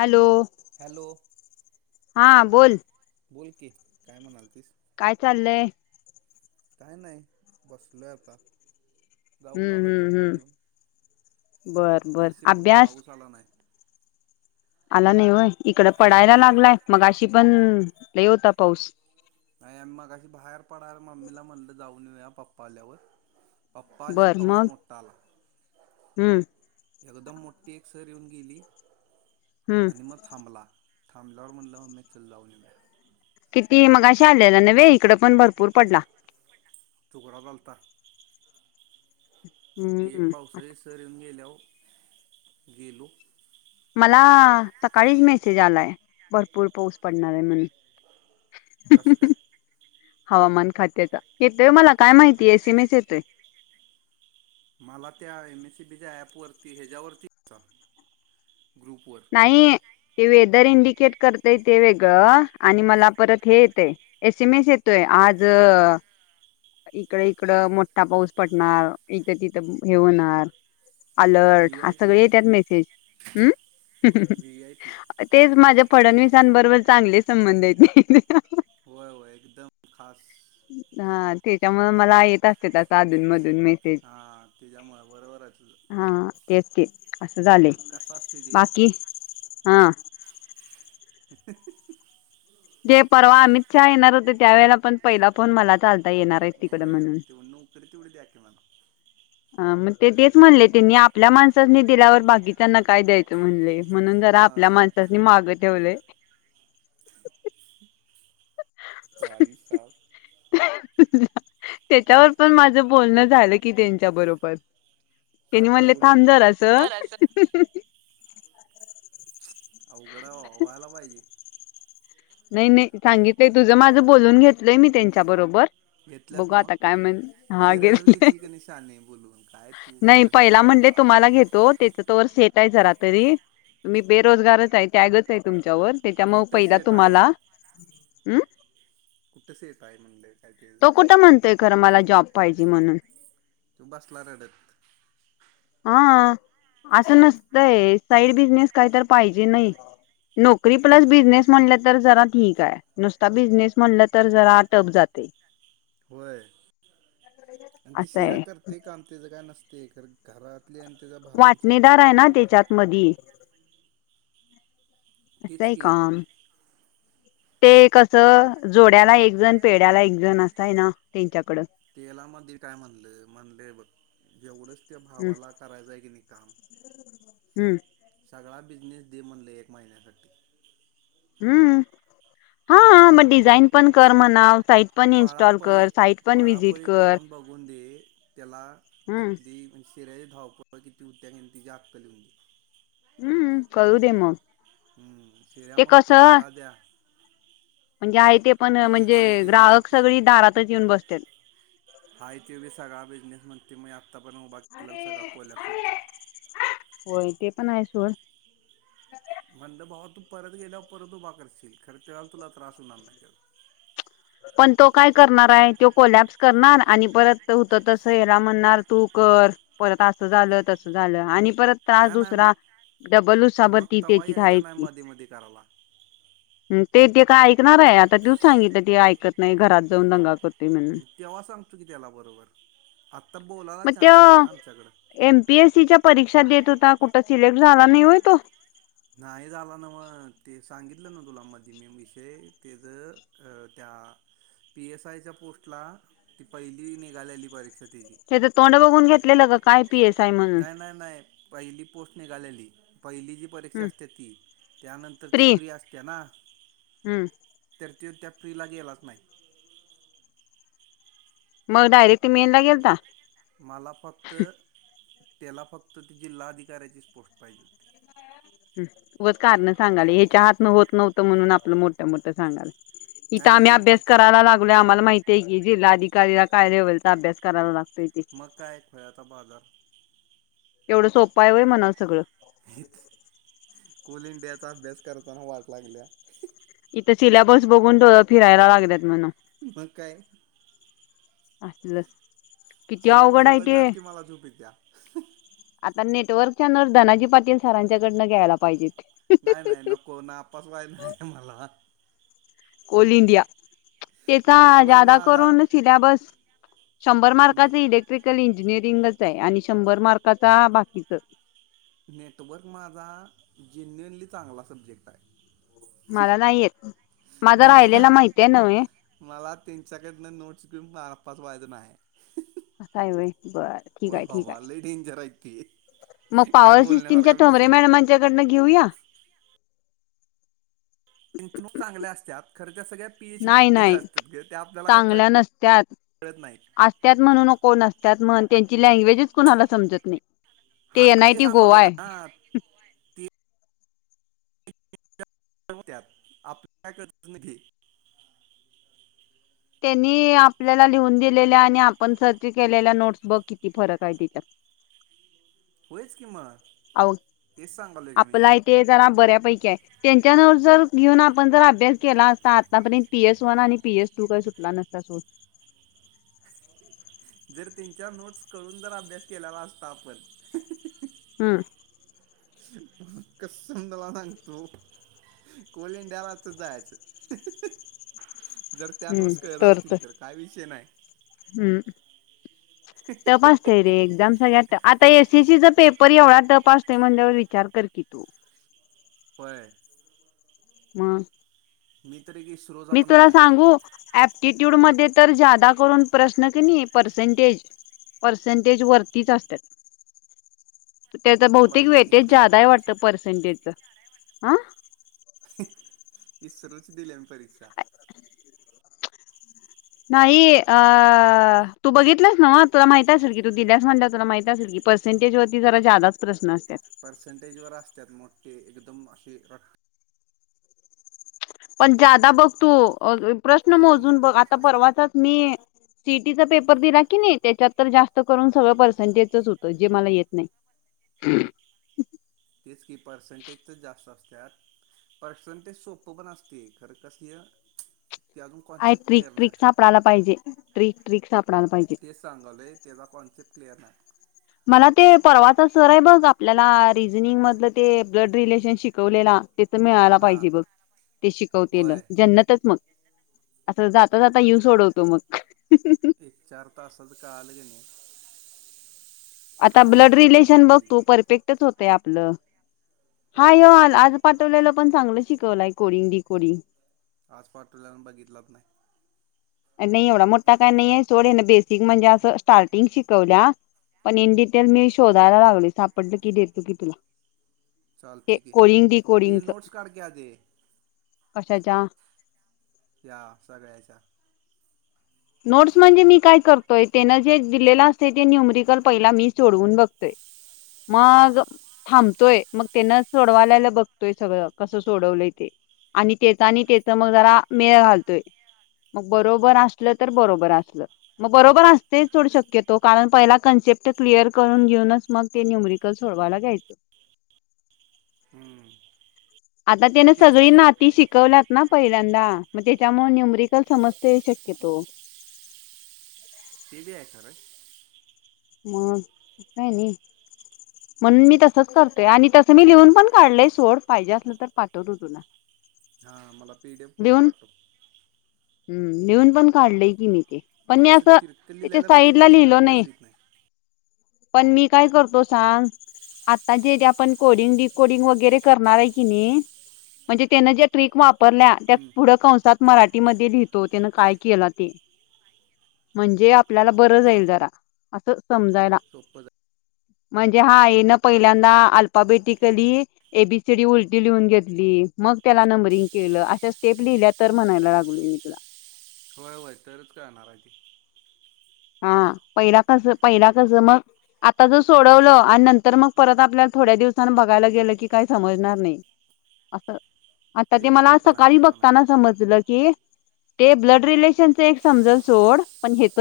Hello! Hello! हा बोल. बोल की काय म्हणालतीस. काय चाललंय? काय नाही बसलो आता. जाऊन हम्म आलो हम्म चप्पल हम्म घेऊन बर बर नशशीिब कुठे अभ्यास पाऊस आला नाही. आला नाही होय इकड पडायला लागलाय मग अशी पण ल होता पाऊस. नाही आम्ही मगाशी बाहेर पडाणार मम्मीला म्हणलं जाऊन येऊया पप्पा आल्यावर अप्पाल्यान बर पाऊस मग मोटा आला. हम्म! एकदम मोठी एक सर येऊन गेली हम्म आणि मग थांबला. थांबलावर म्हणला म चल म. किती मग अे आलेल्या ना वे इकड पण भरपूर पडला. टुकडा बलता. ग ती एक हम्म पावसाळी सर येऊन गेल्यावर गेलो मला सकाळीच मेसेज आलाय भरपूर पाऊस पडणार आहे म्हणून कस काय हवामान खात्याचा येतोय मला काय माहिती एस एम एस येतोय मला त्या एमएसीबीच्या ऍप वरती ह्याच्यावरती ग्रुपवर नाही ते वेदर इंडिया ट करतय ते वेगळं आणि मला परत हे येतय एस एम एस येतोय आज ह इकड इकड मोठठा पाऊस पडणार इथं तिथं हे होणार अलर्ट व्ही ह आय पी सगळे येत मेसेज व्ही आय पी तेच माझ्या फडणवीसांबरोबर चांगले संबंध आहेते होय होय एकदम खास हा त्याच्यामुळे मला येत असत्यात असं अधून मधून मे हां त्याच्यामुळे बरोबरच हा तेच ते अस झाले कसं असते ते बाकी हा [inaudible] जे परवा आमित शहा येणार होते त्या वेळेला पण पहिला फोन मलाच आता येणार आहे तिकड होय म्हणून ते नोकरी तेवढी द्या की मला अ म ते तेच म्हणले त्यांनी आपल्या माणसांनी दिल्यावर बाकीच्याना काय द्यायचं, म्हणले म्हणून जरा आपल्या होय माणसासनी माग ठेवलेय. बाई साब [unintelligible] त्याच्यावर पण माझ बोलणं झालं कि त्यांच्या बरोबर. त्यांनी म्हणले एवढं थांब जरास. अवघड आहे बाबा व्हायला पाहिजे. नाही नाही सांगितलंय, तुझं माझं बोलून घेतलंय मी त्यांच्या बरोबर. घेतल्यास बघू नव्ह आता काय म्हण हा शेऱ्याच पण गेले घेशील का नि शाने बोलून. काय तू नाही खरंच पहिला म्हणले तुम्हाला घेतो. त्याच तोवर सेट आहे जरा तरी मी बेरोजगारच आहे टॅगच आहे तुम त्याच्यावर त्याच्यामुळ, कुठं पहिला सेट आहे तुम्हाला अम्म कुठं सेट आहे म्हणलं काय त्याचं तो कुठ म्हणतोय खरं मला जॉब पाहिजे म्हणून. बसला रडत. हा असं नसतंय साईड बिझनेस काहीतरी पाहिजे नाई. नोकरी प्लस बिझनेस म्हणल तर जरा ठीक आहे. नुसता बिझनेस म्हटलं तर जरा टफ जातं ते. होय आणि ती असं शिऱ्या आहे करतय काम त्याच, काय नसतय खर घरात. वाटणेदार आहे ना, त्याच्यात मधी. तीच असय की काम. ते कस जोड्याला एक जण पेड्याला एक जण असय ना, त्यांच्याकड तेला मधी काय म्हणलं, म्हणलं हे बघ जेवढंच त्या हम्म भावाला करायचय की नाही काम. हम्म सगळा बिझनेस दे म्हणल एका महिन्यासाठी. हम्म. हा जरा मग डिझाईन पण कर म्हणाव. साईट पण इन्स्टॉल कर साईट पण व्हजिट कर बगुंदे त्याला हम्म तिथली म्ह तिरे धावपळ किती हुत्या त्याची अक्कल येऊ दे. हम्म कळू देे मग. हम्म. शिऱ्या ते म्हणतोय कसं तेला द्या, म्हणजे आहे ते पण म्हणजे हाय ते बी ग्राहक, जाते सगळी दारातच येऊन बसत्यात. हाय त्योबी सगळा बिझनेस की मय आत्ता पण उभा केला सगळा कोल्याप सुटती पणाय सोड म्हणल भावा तू, परत गेल्यावर परत उभा करशील खरंच्या वेळेला तुला त्रास होणार नाही का? पण तो काय करणार आहे तो कोल्यब्स करणार आणि परत होत तस याला म्हणणार तू, कर परत असं झालं तसं झालं आणि परत त्रास नाही नाही मग दुसरा डबल मग उसबती तवा त्याची यायचं धायस नाही की मध्ये मध्ये करायला हम्म ते ते काय ऐकणार आहे आता तूच, सांगितलं ते ऐकत नाही घरात जाऊन दंगा करत तेव्हा सांगतो की त्याला बरोबर. आत्ता बोलायला म त्यो चान्स नाही ना आमच्याकडं एमपी एसीच्या परीक्षा देत होता कु सिलेक्ट झाला नाही होय तो. नाही झाला नव म ते सांगितलं ना, तुला मध्ये मी विषय त्याज्य त्या ह पी एस आय च्या पोस्टला ती पहिली निघालेली परीक्षेत त्याचं तोंड बघून घेतलेलं ग काय पी एस आय म्हणून? नाही नाही नाही पहिली पहिली जी प ज हम्म असते ती त्यांतर ती प्री प्रि असते ना, हम्म त्या ते [unintelligible] तिला गेलाच नाही. मग डायरेक्ट मेन ला गेलता. माला फक्त त्याला फक्त ती जिल्हाधिकाऱ्याची पोष्ट पाहिजे होती. उग कारण सांगाली ह्याच्या हातनं होत नव्हतं म्हणून आपलं मोठं मोठं मोठ्या सांगाल इथं नाही आम्ही नाही अभ्यास करायला लागलो आम्हाला माहित ते की जिल्हा अधिकारीला काय लेव्हल चा अभ्यास करायला लागतो मग काय खुळयाचा बाजार एवढं सोपाय होय म्हणावं सगळं ऑल इंडियाचा अभ्यास करताना वाट लागलीया इथं सील्याबस बघून डोळं फिरायला लागल्यात म्हणावं मग काय असलं किती सिलॅबस अवघड आहे ते उघडलात की मला झोप येतीया आता नेटवर्कच्या न धनाजी पाटील सरांच्याकडनं घ्यायला पाहिजेत. नाही नाही नको नापास व्हाय नाही मला ऑल इडिया त्याचा नेटवर्क जा्यादा माझा करून सिलेबस शंभर नेट मार्काचे इलेक्ट्रिकल इं इंजिनिअरिंगच आहे आणि शंभर मार्काचा बाकीच नेटवर्क माझा जेन्युअनली चांगला सब्जेक्ट आहे. मला नाही येत. माझा मला राहिलेला माहिती आहे नव्हे मला त्यांच्याकडनं नोट्स घेऊन मार च वयद नाही आहे. अस हाय वय बर ठीक आहे ठीक आहे. लय डेंजर आहे ते मग काय पॉवर सिस्टीमच्या बोलण्यासारखा तोमरे विषय नाही मॅडमांच्याकडन घेऊया. इ चांगल्या असत्यात खर. सगळ्या पीएच नाही डी नाही असतात ग त्या आपल्याला काय क असत्याात म्हणू नको नसत्यात म्हण त्यांची लँग्वेजच कुणाला समजत नाही. हा एन आय ते टी गोवा सांगवले ना आहे ते. आपल्या काय करत घी त्यांनी आपल्याला लिहून दिलेल्या आणि आपण सर्च केलेल्या नोट्स बघ किती फरक आहे तिथं. होयच कि म अव आपला आई टी आय जरा बऱ्यापैकी ये जर घेऊन आपण आपण जर अभ्यास केला असता आतापर्यंत पीएस वन आणि पीएस टू काय सुटला नसता सोड. जर त्यांच्या नोटस कळून जर अभ्यास केलेला असता आपण हम्म. कसंदला सांगतो. कोलीन डावाज सुद्धाच. जर त्यानुसार कळत असतील तर काय विषय नाही. तपासते रे. ळ आ एससी पेपर एवढा तपास म्हण विचार कर की तू. होय. मग मी तर एक इस्रोचा मी पण तुला दिलाय सांगू ऍप्टीट्यूड मध्ये तर जादा करून प्रश्न क नी पर्सेंटेज पर्सेंटेज वरतीच असतात. [unintelligible] त्याच सांगालोय बहुतेक मी इस्रो वेटेज दिलाय जादा वाटत परीक्षा पर्सेंटेजच ह. इस्रोच दिल्या मी परीक्षा नाही अ तू बघितलास नवं तुला माहित असल की तू दिल्यास म्हणता तुला माहित आहे असाल की पर्सेंटेजवरती जरा जा्यादाच प्रशन असत. दम अशी रख. पण जादा बघ तू प्रश्न एवढे मोजून मोठे बघ आता प्रश्न असतात परवाचाच मी पेपर दिला की नाही त्याच्यात जास्त करून सगळं पर्सेंटेजच होत जे मला येत नाही. ह. तेच कि पर्सेंटेज तर जास्त असत. पर्सेंटेज सोप पण असते खरं कस. ते अजून I concept trick clear trick नाही आप सापडायला पाहिजे ट्रिक ट्रिक सापडायला पाहिजे ते सांगालोय त्याचा कॉन्सेप्ट प्लेरनाय. मला ते परवाच सर आहे बघ आपल्याला रिझनिंग मधलं ते ब्लड रिलेशन शिकवलेला. ते तर मिळाला हां पाहिजे बघ ते शिकवते ना होय. जन्नतच मग असं जाता -जाता येवुन सोडवतो मग एक चार तासात कळालं काय नाही. आता ब्लड होऊन रिलेशन जातंय की. बघतो परफेक्टच होते आपलं. हा होय होय आज पाठवलेलं पण चांगलं शिकवलंय कोरिंग डी कोडिंग आज पाठवला आणि बघितलाच नाही. नाही एवढा मोठा काय नाहीय सोड ना बेसिक म्हणजे असं स्टार्टिंग शिकवल्या. पण इन डिटेल मी शोधायला लागल सापडल की देतो की तुला चल ते ठीक आहे कोडिंग डी ते जी कोडिंगच नोट्स काढ की आधी कशाच्या? या सगळ्याच्या नोट्स म्हणजे मी काय करतोय, त्यान जे दिलेलं असतय ते न्यूमरिकल पहिला मी सोडवून बघतोय. मग थांबतोय, मग त्यान सोडवालेल बघतोय सगळ. कस सोडवलंय ते. आणि त्याचा आणि त्याच मग जरा मेळ घालतोय. मग बरोबर अस असल तर बरोबर असलं. मग बरोबर असते सोड शक्यतो, कारण पहिला कन्सेप्ट क्लिअर करून घेऊन घेऊनच मग ते न्युमरिकल सोडवायला घ्यायचं. हम्म आता तेन तेच सगळी की नाती शिकवल्यात ना? पहिल्यांदा मग तेच्यामुळ न्युमरिकल समजतंय शक्यतो. ते बी हाय खरं. मग काय आणि म्हणून मी तसच करतोय आणि तसं मी लिहून पण काढलय सोड, पाहिजे असलं तर पाठवतो तुला. हा मला पीडीएफ करून पाठव. हूम लिहून पण काढलय की मी. ते पण हे मी असं तिरक त्याच्या लिहिलेलं साईडला बघितल्याशिवाय लिहिलो अभ्यास होत नाही. पण मी काय करतो सांग आता जेे जे आपण कोडिंग, डी कोडिंग वगैरे करणार काय की नी म्हणजे तेन ज्या ट्रीक वापरल्या त्यात हम्म पुढं कंसात मराठीमध्ये लिहितो तेन काय केला ते? म्हणजे आपल्याला बर चाल जाईल जरा, आस समजायला. सोपं जाईल म्हणजे हा ये न पहिल्यांदा alphabetically A B C D उलटी लिहून घेतली. मग त्याला नंब्रींग केल, अशा स्टेप लिहिल्या तर म्हणालोय तुला होय होय, तरच कळणार हाय ते. हा पहिला कस पहिला कस मग. आता जर सोडवलं आणि नंतर मग परत आपल्याला थोड्या दिवसांनी बघायला गेलं की काही समजणार नाही. असं आता ते मला पण आहे सकाळी ते पण बघताना आहे समजलं की. ते ब्लड रिलेशनच एक समजल सोड पण हेेत.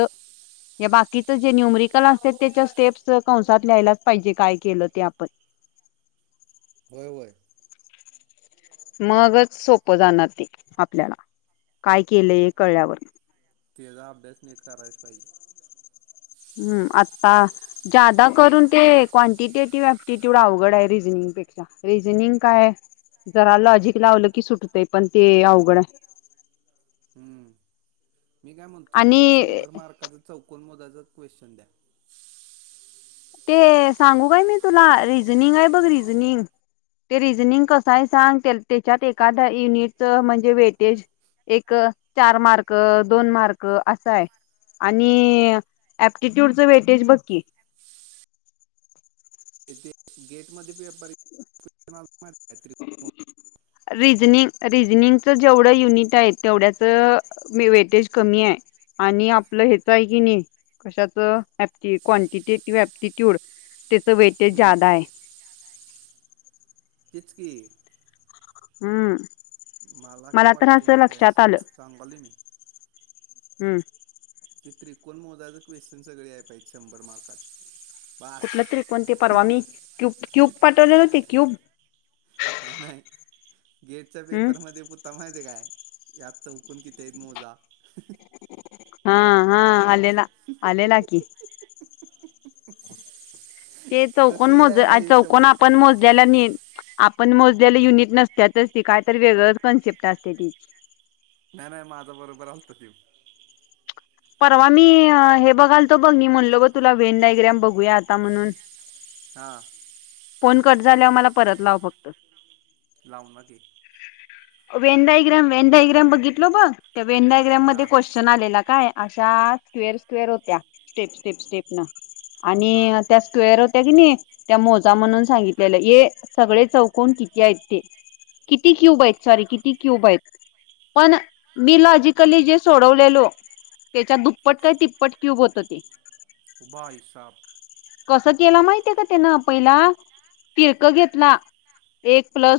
या बाकीच जे न्युमरिकल असत त्याच्या स्टेप्स कंसात ल्यायलाच पाहिजे काय केलं ते आपण. होय होय मगच सोपं जाणार ते आपल्याला काय केलं हे कळल्यावर. तेचा अभ्यास नीट करायच पाहिजे. ह्म आता जा्यादा करून ते क्वांटिटेटिव्ह अप्टिट्यूड अवघड आहे रिजनिंग. रिजनिंग काय. जराला लॉजिक लावलं की सुटतय पण ते अवघड आहे. हम्म! मी काय म्हणतोय त एक आणि शंभर मार्काचा चौकन मोदाच क्वेश्चन द्या. ते सांगू काय मी तुला रिझनिंग आहे बघ रिझनिंग. ते रिजनिंग कस आहे सांग त्याच्यात एखादा युनिटच म्हणजे वेटेज. एक चार मार्क दोन मार्क असा आहे. आणि प्टिट्यूडच वेटेज बक्की. ते गेट मध्ये पी व्यापारी. रेंजनिग जेवढ युनिट आहे तेव्याच वेटेज कमी. आणि आपलं हेच आहे की नाही. कशाच क्ांटिटीटि प्टिट्यूड त्याच वेटेज हम्म जादा आहे. तेच की हम्म! मला काय तर वाटते असं लक्षात माहिती आलं सांगलोय मी. हम्म! ण मोदा क्वेश्चन सगळे आहेहिजे शंभर मार्क. कुठलं तरी कोण ते परवा मी क्यूब क्यूब पाठवले हो्हते क्यूब नाही गेटच्या हम्म पेपरमध्येध्ये पता माहिती काय? यात च हुकून कितीेत मोजा. हा हा आलेला आलेला हकी. अच्छा! ते चौकन मोज चौकन शंभर आपण मोजल्याला न. आपण मोजल्याला युनिट नसततच ती काय तर वेगळंच कॉन्सेप्ट असते ती. नाही नाही माझं बरोबर असत त. परवा मी हे बघालतो बघ मी म्हणलो ग तुला वेन डायग्रॅम बघूया आता म्हणून. हा. फोन कट झाल्यावर मला परत लाव फक्त. लावणार की वेंडायग्रॅम वेंडायग्रॅम बघितलो बघ त्या वेंडायग्रॅम हा मध्ये क्वेश्चन आलेला काय. अशा स्क्वेअर स्क्वेअर होत्या स्टेप स्टेप स्टेप न. हा आणि त्या स्क्वेअर होत्या की नाही. त्या मोजा म्हणून सांगितलेलं ये सगळे चौकून किती आहेत ते किती क्यूब आहेत. सॉरी किती क्यूब आहेत पण मी लॉजिकली जे सोडवलेलो. त्याच्या दुप्पट काय तिप्पट क्यूब होत ते. बाईसाब कस केला माहितीय का त्यान पहिला फिरक घेतला एक प्लस